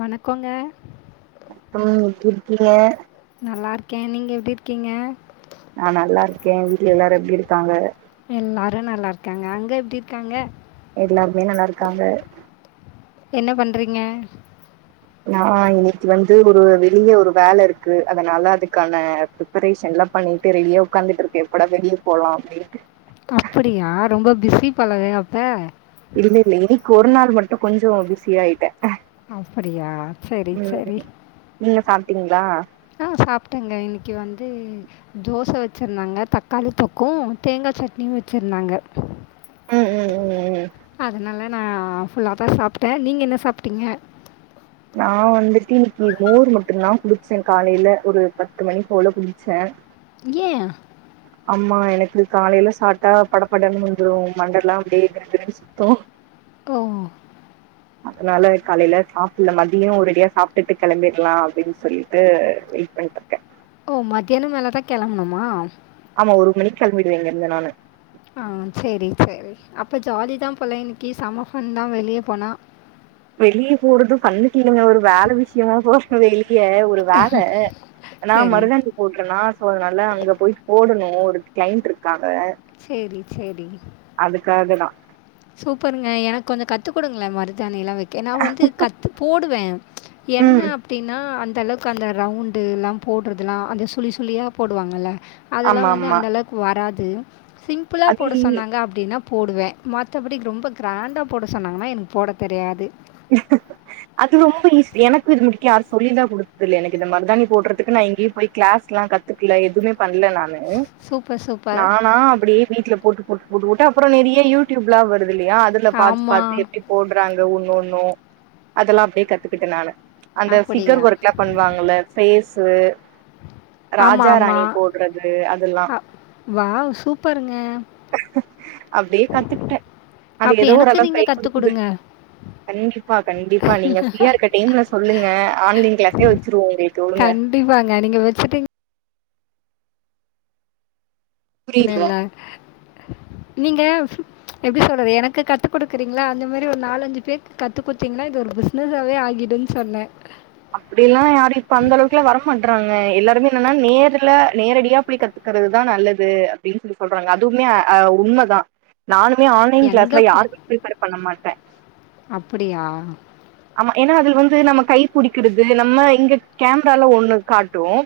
வணக்கோங்க ம் இருக்கீங்க நல்லா இருக்கே நீங்க எப்படி இருக்கீங்க நா நல்லா இருக்கே வீட்ல எல்லாரு எப்டி இருக்காங்க எல்லாரு நல்லா இருக்காங்க அங்க எப்டி இருக்காங்க எல்லாருமே நல்லா இருக்காங்க என்ன பண்றீங்க நா இன்னைக்கு வந்து ஒரு வெளிய ஒரு வேல இருக்கு அதனால அதுக்கான ப்பரேஷன்ல்லாம் பண்ணிட்டு ரெடியா உக்காந்துட்ருக்க எப்படா வெளிய போலா அப்டின்ட்டு அப்படியா ரொம்ப பிஸி போலவே அப்ப இல்ல இல்ல இன்னைக்கு ஒரு நாள் மட்டு கொஞ்சோ பிஸி ஆயிட்ட அப்படியா செரி செரி நீங்க சாப்ட்டீங்களா ஆ சாப்ட்டேங்க இன்னைக்கு வந்து தோச வச்சிருந்தாங்க தக்காளி தொக்கு தேங்கா சட்னியு வச்சிருந்தாங்க ம் ம் ம் ம் ம் அதனால நா ஃபுல்லா தா சாப்ட்ட நீங்க என்ன சாப்ட்டீங்க நா வந்துட்டு இன்னைக்கு மோர் மட்டுந்தா குடிச்சே காலைல ஒரு பத்து மணி போல குடிச்ச ஏ ஆமா எனக்கு காலையில சாட்டா படப்படன்னு வந்துரு மண்டெல்லா அப்டே கிருகிரு சுத் போ உம் அதனால காலையில சாப்ட்ல மதியம் ஒரேடியா சாப்ட்டுட்டு கிளம்பிடலாம் அப்படின்னு சொல்லி அது வெயிட் பண்ணிட்ருக்கேன் ஓ மத்தியானம் மேலதான் கெளம்பனுமா ஆமா ஒரு மணி கெளம்பிடுவே இங்க இருந்து நானு ஆ சேரி சேரி அப்ப ஜாலி தான் போல இன்னைக்கு செம ஃபன் தான் வெளிய போனா வெளிய போறதும் ஃபன்னுக்கு இல்லைங்க ஒரு வேல விஷயமா போற வெளிய ஒரு வேற நான் சரி, மருதானி போட்டனா சோ அதனால அங்க போய் போடுங்க ஒரு கிளைண்ட் இருக்காங்க சேரி சேரி அதுக்காக தான் சூப்பருங்க எனக்கு கொஞ்சோ கத்து குடுங்கள மருதாணி எல்லாம் வைக்க நா வந்து கத்து போடுவேன் என்ன ம் அப்படின்னா அந்த அளவுக்கு அந்த ரவுண்டு எல்லாம் போடுறதுல்லாம் அந்த சுழி சுழியா போடுவாங்கல்ல அதெல்லாம் ஆமா வந்து ஆமா அந்த அளவுக்கு வராது சிம்பிளா அது போட சொன்னாங்க அப்படின்னா போடுவேன் மத்தபடி ரொம்ப கிராண்டா போட சொன்னாங்கன்னா எனக்கு போட தெரியாது ஹ அது ரொம்ப ஈசி எனக்கு இது முடிக்க யாரும் சொல்லிலாம் கொடுத்தது இல்ல எனக்கு இந்த மருதானி போடுறதுக்கு நா எங்கேயும் போய் கிளாஸ்ல்லாம் கத் துக்கல எதுவுமே பண்ணல நானு சூப்பர், சூப்பர். நானா அப்படியே வீட்டுல போட்டு போட்டு போட்டு போட்டு அப்புறம் நெறைய யூடியூப்ல்ல வருது இல்லையா அதுல பாத்து ஆமா. பாத்து எப்படி போட்றாங்க ஒன்னு ஒன்னும் அதெல்லாம் அப்படியே கத்துக்கிட்டேன் நானு அந்த ஃபிகர் அப்படியா? ஒர்க்ல்லாம் பண்ணுவாங்க இல்ல பேஸு ஆமா, ராஜா ஆமா. ராணி போட்றது அதெல்லாம் அ வாவ்! சூப்பருங்க. அப்டியே கத்துக்கிட்ட அது அப்ப ஏதோ ஒரு எனக்கு அளவுக் நீங்க கை கத்துக் குடுக்குது குடுங்க. கண்டிப்பா கண்டிப்பா நீங்க ஃப்ரீயா இருக்க டைம்ல சொல்லுங்க ஆன்லைன் கிளாஸே வெச்சிருவோ உங்களுக்கு வுடுங்க கண்டிப்பாங்க நீங்க வெச்சுட்டீங் புரியுதுல கள நீங்க எப்டி சொல்றது எனக்கு கத்துக்குடுக்கறீங்களா அந்த மாரி ஒரு நாலஞ்சு பேத்துக்கு கத்து குடுத்தீங்கன்னா இது ஒரு பிஸ் னசாவே ஆகிடுன்னு சொன்ன அப்டியெல்லா யாரும் இப்ப அந்த அளவுக்குல வர மாட்றாங்க எல்லாருமே என்னன்னா நேர்ல நேரடியா புடி க ருக்குறதுதா நல்லது அப்டின்னு சொல்லி சொல்றாங்க அதுவுமே அ உண்மதா நானுமே ஆன்லைன் எங்க கிளாஸ்ல போ யாருக்கு ப்ரிப்பேர் பண்ண மாட்ட அப்படியா ஆமா ஏன்னா அதுல வந்து நம்ம கை புடிக்கிறது நம்ம இங்க கேமரால ஒண்ணு காட்டும்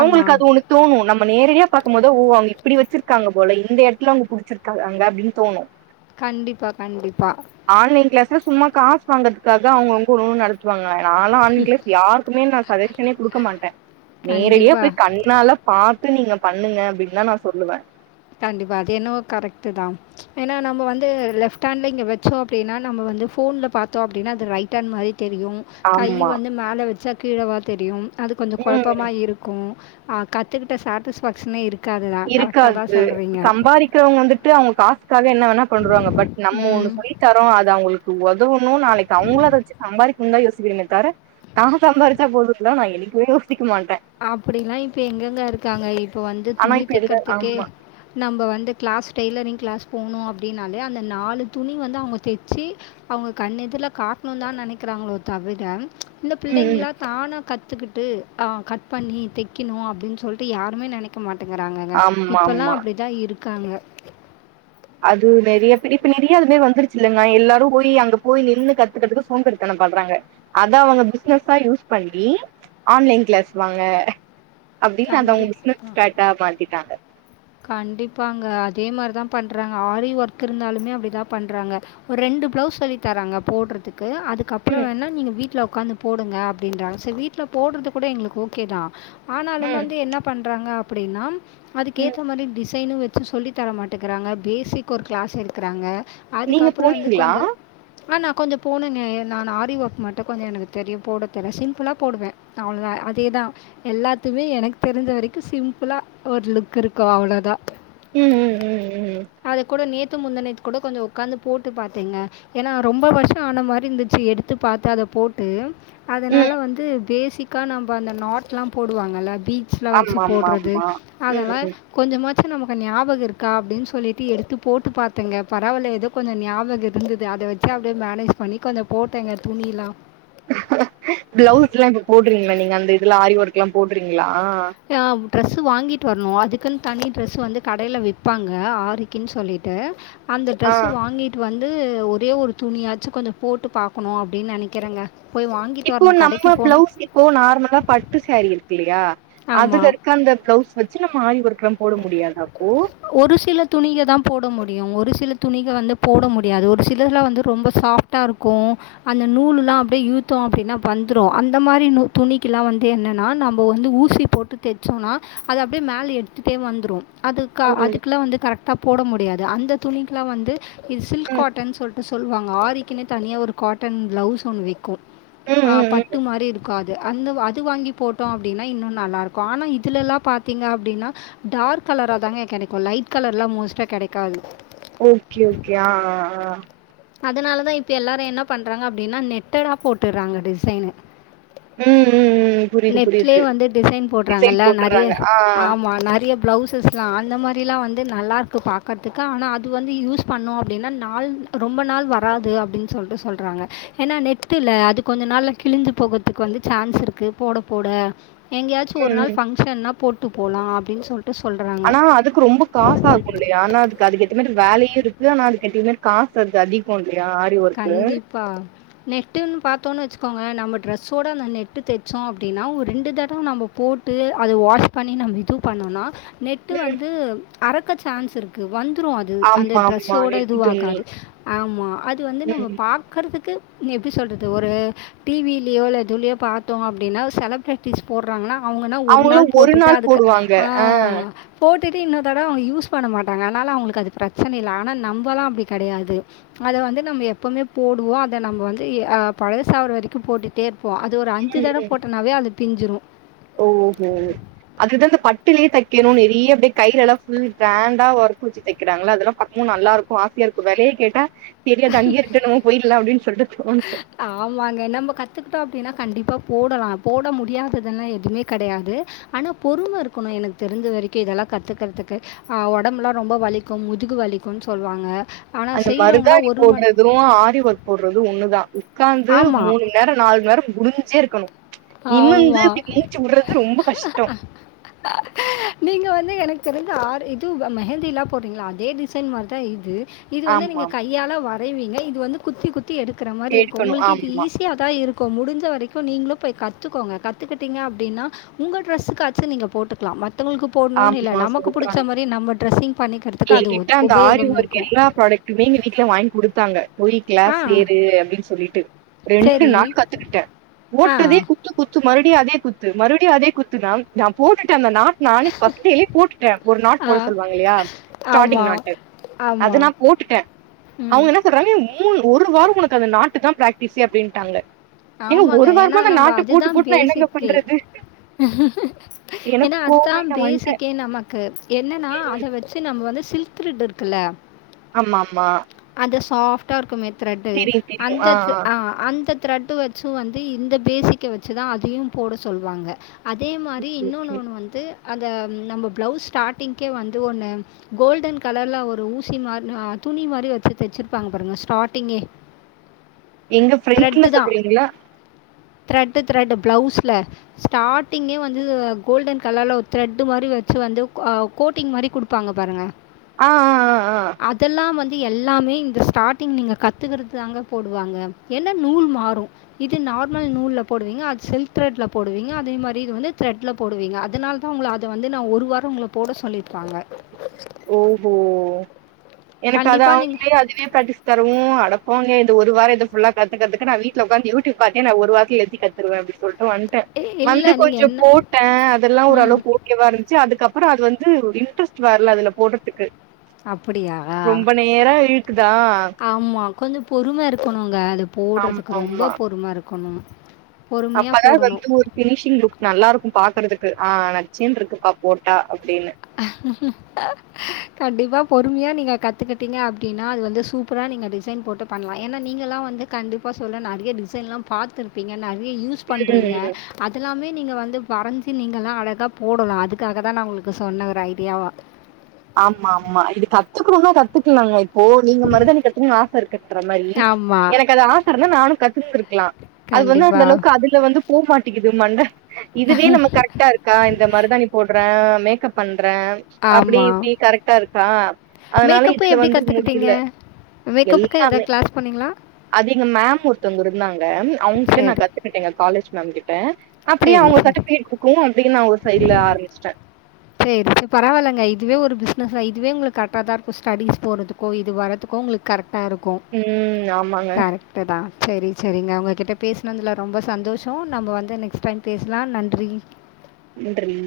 ஆமா. அது ஒன்னு தோணும் நம்ம நேரடியா பாக்கும் போது ஓ அவுங்க இப்டி வச்சிருக்காங்க போல இந்த எடத்துல அவுங்க புடிச்சிருக்காங்க அங்க அப்டின்னு தோணும் கண்டிப்பா கண்டிப்பா ஆன்லைன் கிளாஸ்ல சும்மா காசு வாங்குறதுக்காக அவுங்கவுங்க ஒன்னு நட த்துவாங்க நாலா ஆன்லைன் கிளாஸ் யாருக்குமே நா சஜ்ஷனே குடுக்க மாட்ட நேரடியா கண்டிப்பா, போய் கண் கண்ணால பாத்து நீங்க பண்ணுங்க அப்டின்தா நா சொல்லுவேன் கண்டிப்பா அது என்னவோ கரெக்டு தா ஏன்னா நம்ம வந்து லெப்ட் ஹேண்ட்ல இங்க வச்சோம் அப்டின்னா நம்ம வந்து போன்ல பாத்தோம் அப்டின்னா அது ரைட் ஹேண்ட் மாரி தெரியு கை ஆமா வந்து மேல வச்சா கீழவா தெரியும் அது கொஞ்சோ ம் குழப்பமா இருக்கும் ஆ கத்துக்கிட்ட சாட்டிஸ்ஃபேக்ஷனே இருக்காது தா கரெக்டாக தா இது சம்பாறிக்க வந்துட்டு அவுங்க காசு காக என்ன வேணா பண்றுவாங்க பட் நம்ம ம். ஒன்னு சொல்லி தரோ அத அவுங்களுக் கு உதவணு நாளைக் அவுங்களு அத வெச்சு சம்பாரி ந்தா யோசிக்குறோமே தவர தா சம்பாரிச்சா போதுன்லா நா என்னைக்குமே யோசிக்க மாட்டே அப்டில்லா இப்ப எங்கெங்க இருக்காங்க இப்ப வந்து ஆனா துணி இப்ப எல்ல தைக்கறதுக்கே ஆமா நம்ப வந்து கிளாஸ் டெய்லரிங் கிளாஸ் போணு அப்டின்னாலே அந்த நாலு துணி வந்து அவுங்க தெச்சு அவுங்க கண்ணு எதிருல காட்ணு தா நெனைக்கிறாங்களோ தவிர இந்த ம் ம் பிள்ளைங்களா தானா கத்துக்கிட்டு ஆ க பண்ணி தைக்கணு அப்டின் சொல்ட்டு யாருமே நெனைக்க மாட்டேங்கறாங்கங்க ஆமா இப்பெல்லா ஆமா அப்டிதா இருக் காங்க அது நெறைய பேர் இப்ப நெறையா அது மாரி வந்துருச்சு இல்லங்கா எல்லாரு போய் அங்க போய் நின்னு கத்துக்கறதுக்கு சோம்பேறித்தனம் படுறாங்க அத அவங்க பிசினஸ்ஸா யூஸ் பண்ணி ஆன்லைன் கிளாஸ் வாங்க அப்டின்னு அத கண்டிப் அவுங்க பிசினஸ்ஸேட்டா மாத்திடாங்க கண்டிப்பாங்க அதே மாரிதா பண்றாங்க ஆரி ஒர்க் இருந்தாலுமே அப்டிதா பண்றாங்க ஒரு ரெண்டு பிளவுஸ் சொல்லி தராங்க போடுறதுக்கு அதுக் கப்புறோ ம் வேணா நீங்க வீட்ல உக்காந்து போடுங்க அப்டின்றாங்க சரி வீட்ல போடுறது கூட எங்களுக் ஓகே தா ஆ னாலுமே ம் வந்து என்ன பண்றாங்க அப்டின்னா ம் அதுக்கேத்த மாரி டிஸ் டிசைன்னு வச்சு சொல்லித் தர மாட்டுக்கிறாங்க பேசிக் ஒரு கிளாஸ் எடுக்குறாங்க நீங்க அதுக்கப்புறோ வந்து போனீங்களா கொஞ்ச ஆனா நா கொஞ்ச போனேங்க என் நா நா ஆரி வொர்க் மட்டு கொஞ்ச எனக்கு தெரியு போட தெரியு சிம்பிளா போடுவே அவ்ளோ தா அதே தா எல்லா த்துமே எனக்கு தெரிஞ்ச வரைக்கு சிம்பிளா ஒரு லுக்கு இருக்கு அவ்ளோ தா ம் ம் ம் ம் ம் அது கூட நேத்து முந்தணேத்து கூட கொஞ்ச உக்காந்து போட்டு பாத்தேங்க ஏனா ரொம்ப வருஷோ ஆன மாரி இருந்துச்சு எடுத்து பாத்து அத போட்டு அதனால ம் வந்து பேசிக்கா நம்ப அந்த நாட்டெல்லா போடுவாங்கல்ல பீ ட்ஸ்லா வெச்சி ஆமா ஆமா போடுறது ஆமா ம் அதெல்லா ம் கொஞ்சமாச்சி நமக்கு நியாபகோ இருக்கா அப்டின் சொ சொல்லிட்டு எடுத்து போட்டு பாத்தேங்க பரவால்ல ஏதோ கொஞ்சோ ஞாபகோ இருந்தது அத வெச்சு அப்டியே மேனேஜ் பண்ணி கொஞ்சோ போட்டேங்க துணிலா ப்ளவுஸ்ல்லா இப்ப போட்றீங்ளா நீங்க அந்த இதுல ஆரி ஒர்க்ல்லா போட்றீங்ளா லா ட்ரெஸ்ஸு வாங்கிட்டு வர்னோ அதுக்குன் தனி ட்ரெஸ்ஸு வந்து கடைல விப்பாங்க ஆரிக்குன் சொல்லிட்டு அந்த ஆ ட்ரெஸ்ஸு வாங்கிட்டு வந்து ஒரே ஒரு துணியாச்சு கொஞ்சோ போட்டு பாக்கணோ அப்டின் நெனைக்கறேங்க போய் வாங்கிட்டு இப்போ வரணோ நம்ம கடைக்கு போணோ பிளவுஸ் இப்போ நார்மலா பட்டு சேரீ இருக்கு இல்லயா அதுல ஆமாம் இருக்க அந்த ப்ளவுஸ் வச்சு நம்ம ஆரி ஒர்க்லா போட முடியாதா அப்போ ஒரு சில துணிக தா போட முடியு ஒரு சில துணிக வந்து போட முடியாது ஒரு சிலலா வந்து ரொம்ப சாஃப் டா இருக்கோ அந்த நூலுல்லா அப்டியே இளுத்தோ அப்டின்னா வந்துரோ அந்த மாரி நூ துணிக்குல்லா வந்து என்னன்னா நம்போ வந்து ஊசி போட்டு தெச்சோனா அது அப்டியே மேல எடுத் துட்டே வந்துரோ அதுக்கா ம் அதுக்குல்லா வந்து கரெக்டா போட முடியாது அந்த துணிக்குலா வந்து இது சில்க் ம் காட்டன் சொல்ட்டு சொல்லுவாங்க ஆரிக்குன்னே தனியா ஒரு காட்டன் ப்ளவுஸ் ஒன்னு விக்கோ ம் ஆ ம் பட் ம் டு மாரி இருக்காது அந்த அது வாங்கி போட்டோ அப்டின்னா இன்னோ நல்லாருக்கோ ஆனா இதுலலா பாத்தீங்க அப்டின்னா டார்க் கலரா தாங்க கெடைக்கோ லைட் கலர்லா மோஸ்ட்டா கெடைக்காது ஓகே ஓகே ஆ ஆ அதனால தா இப்ப எல்லாரு என்ன பண்றாங்க அப்டின்னா நெட்டடா போட்டுறாங்க டிசைனு ம் ம் ம் புரியுது நெட்லயே புரியுது வந்து டிசைன் டிசைன் போட்றாங்கல்ல நெறைய போட்டுறாங்க ஆ ஆமா நெறைய பிளவுசஸ்ல்லா அந்த மாரில்லா வந்து நல்லா இருக்கு பாக்கறதுக்கு ஆனா அது வந்து யூஸ் பண்ணோ அப்டின்னா நாள் ரொம்ப நாள் வராது அப்டின் சொல்ட்டு சொல்றாங்க ஏனா நெட்டில்ல அது கொஞ்சோ நாள்ல கிழிஞ்சி போகறதுக்கு வந்து சான்ஸ் இருக்கு போட போட எங்கயாச்சு ஒரு ம் ம் நாள் பங்க்ஷன்னா போட்டு போலா அப்டின் சொல்ட்டு சொல்றாங்க ஆனா அது க்கு ரொம்ப காசு ஆகு இல்லயா ஆனா அதுக்கு அதுக்கேத்த மாரி வேலயு இருக்கு ஆனா அதுக்கேத்த மாதி காசு அது அதிகோ இல்லயா அ கண்டிப்பா நெட்டுன்னு பாத்தொன்ன வெச்சுக்கோங்க நம்ம ட்ரெஸ்ஸோட அந்த நெட்டு் தெச்சோ அப்டின்னா ஒரு ரெண்டு தடவ நம்போ போட்டு அத வாஷ் பண்ணி நம்ம இது பண்ணோனா நெட்டு வந்து அறக்க சான்ஸ் இரு க்கு வந்துரு அது அந்த ஆமா ஆமா டிரஸ்ஸோட நெட்டு துணி இதுவாகாது ஆமா அது வந்து நம்ம ம் பா பாக்கறதுக்கு எப்டி சொல்றது ஒரு டி விலியோ இல்லதுலயோ பாத்தோ அப்டின்னா செலப்ரே ட்டீஸ் போட்றாங்னா அவங்கனா ஒரு அவங்களா நாள் ஒரு போட்டுட்டு நாள் அதுக்கு போடுவாங்க ஆ போட்டுட்டு இன்னொ தடவ அவுங்க யூஸ் பண்ண மாட்டாங்க அதனால அவங்ளுக்கு அது பிரச்சன இல்ல ஆனா நம்பலா அப்டி கெடையாது அத வந்து நம்ம எப்பமே போடுவோ அத நம்ம வந்து ஆ பழசாவர வரைக்கு போட் ட்டேருப்போ அது ஒரு அஞ்சு தட போட்டனாவே அது பிஞ்சிரு ஓ சேரி அதுதா இந்த பட்டுலயே தெக்கணு நெறைய அப்டியே கைலலா ஃபுல் க்ராண்டா ஒர்க்கு வெச்சு தெக்கிறாங்கல்ல அதெல்லா பாக் ம் நல்லா இருக்கோ ஆசயா இருக்கோ வெலய கேட்டா தெரியாது அங்யே இருக்கட்டு நம்ம போய்ர்ல அப்டின் சொல்ட்டு தோணு ஆமாங்க நம்போ கத்துக்கிட்டா அப்டின்னா கண்டிப்பா போடலா போட முடியாதுதுன்ல்லா எதுமே கெடையாது ஆனா பொறும இருக்கனு எனக்கு தெரிஞ்ச வரைக்கு இதெல்லா கத்துக்கறதுக்கு அ ஒடம்பெல்லா ரொம்ப வலிக்கு முதுகு வலிக்குனு சொல்வாங்க ஆனா அந்த மருதாணி செய்றவங்கலாம் ஒரு மண் போடறது இதுவு ஆரி ஒர்க் போடறது ஒண்ணுதா உக்காந்து ஆமா, மூண் நேரோ நாலு நேரம் குணிஞ்சே இருக்கனு நிமிந்து ஆமா. அதுக்கு மூச்சு விடறது ரொம்ப கஷ்டோ நீங்க வந்து எனக்கு தெரிஞ்சு ஆரி இது வ மெஹந்தி எல்லா போடுறீங்கல்ல அதே டிசைன் மாறிதா இது இது வந்து நீங்க ஆமாம் கையால வரைவீங்க இது வந்து குத்தி குத்தி எடுக்கற மாரி இருக்கு எடுக்கணு உங்ளுக்கு இது ஆமா ஈஸி யாதா இருக்கு முடிஞ்ச வரைக்கு நீங்ளு போய் கத்துக்கோங்க கத்துக்கிட்டீங்க அப்டின்னா உங்க டிரஸ்ஸுக்காச்சு நீங்க போட்டுக்லா மத்தவங்ளுக்கு போடுனுனில்ல ஆமா நமக்கு புடிச்ச மாரி நம்ம டிரெஸ்ஸிங் பண்ணிக்கறது கேட்டுட்டுதா அந்த ஆரி ஒர்க் எல்லா ப்ராடக்டுமே எங்க வீட்ல வாங்கி குடுத்தாங்க போய் கிளாஸ் ஆ சேரு அப்டின்னு சொல்லிட்டு ரெண்டு சரி நாள் கத்துக்கிட்ட ஆ போட்டதே கு குத்து குத்து மறுபடியு அதே குத்து மறுபடியு அதே குத்துதா நா போட்டுட்டு அந்த நானு ஃபர்ஸ்ட்டு டைமே போட்டுட்ட ஒரு நாள் ஆ நாட் சொல்லுவாங்ல்லயா ஸ்டார்டிங் ஆமாம் நாட்டு அது நா ஆமாம் போட்டுட்ட ம் அவுங்னா என்ன சொல்றாங்க மூண் ஒரு வாரோ உனக்கு அந்த நாட்டுதான் பிராக்டிக்ஸே அப்டின்ட்டாங்க ஏங்க ஆமாங்க ஒரு ஏன்னா வாரமா இந்த நம்ம நாட்ட போட்டு போட்டு நா என்னங்க பண்றது எனக்கு ஏனா கோவமாயி அதுதான் நா வந்ட்டே பேசிக்கே நமக்கு என்னனா அத வெ ச்சு நம்ம வந்து சில்க் த்ரெட் இருக்கல்ல ஆமாமா அந்த சாஃப்டா இருக்குமே த்ரெட்டு தெரியு அந்த ஆ தெ ஆ அ அந்த த்ரெட்டு வெச்சு வந்து இந்த பேசிக்க வெச்சுதான் அதையும் போட சொல்வாங்க அதே மாரி ஓகே இன்னொன்னு ஓகே ஒன்னு வந்து அந்த நம்ம ப்ளவுஸ் ஸ்டார்ட்டிங்க்கே வந்து ஒன்னு கோல்டன் கலர்ல ஒரு ஊசி மாரி அ துணி மாரி வெச்சு தெச்சிருப்பாங்க பாருங்க ஸ்டார்ட்டிங்கே எங்க ப்ரெண்ட்ல சொல்றீங்ளா திரட்டு் திரட்டு பிளவுஸ்ல ஸ்டாரிங்கே வந்து கோல்டன் கலர்ல ஒரு திரட்டு மாரி வச்சு அ வந்து கோட்டிங் மாரி குடுக் வெப்பாங்க பாருங்க ஆ ஆ ஆ ஆ அதெல்லா வந்து எல்லாமே இந்த ஸ்டார்டிங் நீங்க கத்துக்கிறது தாங்க போடுவாங்க என்னா நூல் மாறு இது நார்மல் நூல்ல போடுவீங்க அது சில்க் திரட்ல போடுவீங்க அதே மாதிரி இது வந்து திரட்ல போடுவீங்க அதனால தான் உங்கள அதை வந்து நா ஒரு வாரம் உங்கள போட சொல்லியிருபாங்க ஓ ஹோ எனக்கு அது கண்டிப்பாக அவங்களைளே அதுவே பிராட்ஷ் தருரு அடப் போங்க இத ஒரு வார இத ஃபுல்ல கத்கறதுக்கு நா வீட்டுல உக்காந்து யூடியூப் பாத்தே நா ஒரு வாரத்துல எப்டி கத் கத்துக்வே அப்டின்னு சொல்லிட்டு வண்டேன் நீங்கள் வந்து இல்லை நீங்கள் கொஞ்சோ என்ன போட்டே அதெல்லா ம் ஓரளவு ஓகே ஓகே வா இருந்துச்சு அதுக்கப்பற அது வந்து இன்ட்ரெஸ்ட் வரல அதுல போடுறதுக்கு அப்படியா ரொம்ப நேர இலுக்குதா ஆமா கொஞ்சோ பொறும இருக்கணுங்க அத ஆமா போடுறதுக்கு ரொம்ப பொறும இருக்கணுங்க அப்பனா வந்து ஒரு கி ஃபினிஷிங் லுக் நல்லாிருக்கு பாக்கறதுக்கு ஆ நச்சின்னு இருக்கு பா போட்டா அப்படின்னு ஆக கண்டிப்பா பொறுமையா நீங்க கத்துக்கிட்டீங்க அப்டினா அது வந்து சூப் சூப்பரா நீங்க டிசைன் போட்டு பண்ணலா ஏன்னா நீக்கலா வந்து கண்டிப்பா சொல்ல நெறைய டிசைன்ல்லா பார்த்திருப்பீங்க நிறைய யூஸ்ப் யூஸ் பண்றீங்க ம் அதெல்லாமே நீங்க வந்து வரைஞ்சி நீங்க எல்லா அழகா போடலா அதுக்காகதா நா உங்களுகு சொ சொன்ன ஒரு ஐடியாவா ஆமா ஆமா இது கத்துக்கணுனா கத்துக்கலாங்க இப்போ நீங்க மருதாணி கத்துகணுனு ஆச இருக்குன்ற மாரி ஆமா. எனக்கு அது ஆச இருந்த நானு கத்துந்துருக்கலா அது வந்து அந்த கண்டிப்பா. அளவுக்கு அதுல வந்து போ மாட்டக்குது மண்ட இதுவே நம்ம கரெக்டா இருக்கு கா இந்த மருதாணி போடுறே மேக்கப் பண்றே அப்டி ஆமா. இப்டி கரெக்டா இருக்கா அதனால மேக்கப்பு இதுல எப்படி வந்து கத்துக்கிட்டீங்க? முடியல மேக்கப்புக்கு எல்லாமே எதாவது கிளாஸ் போனீங்களா? அது இங்க மேம் ஒருத்தவங்க இருந்தாங்க அவங்க கிட்ட நா சரி. கத்துக்கிட்டே காலேஜ் மேம் கிட்ட அப்படியே சரி, அவங்க சரி. சர்ஃபீகேட் கொடுக்கவு அப்படின்னு நா ஒரு சைடுல ஆரம்பச்சிட்டே சேரிப் பரவாயில்லங்க இதுவே ஒரு பிஸ்னஸ் அ இதுவே உங்களுக்கு கரெக்டா தா இருக்கும் ஸ்டடிஸ் போறதுக்கு இப்ப இது வரதுக்கு உங்களுக்கு கரெக்டா இருக்கு ம் ஆமாங்க [unintelligible] சேரி சேரிங்க உங்ககிட்ட பேசினதுல ரொம்ப சந்தோஷம் நம்ம வந்து நெக்ஸ்ட் டைம் பேசலா நன்றி நன்றி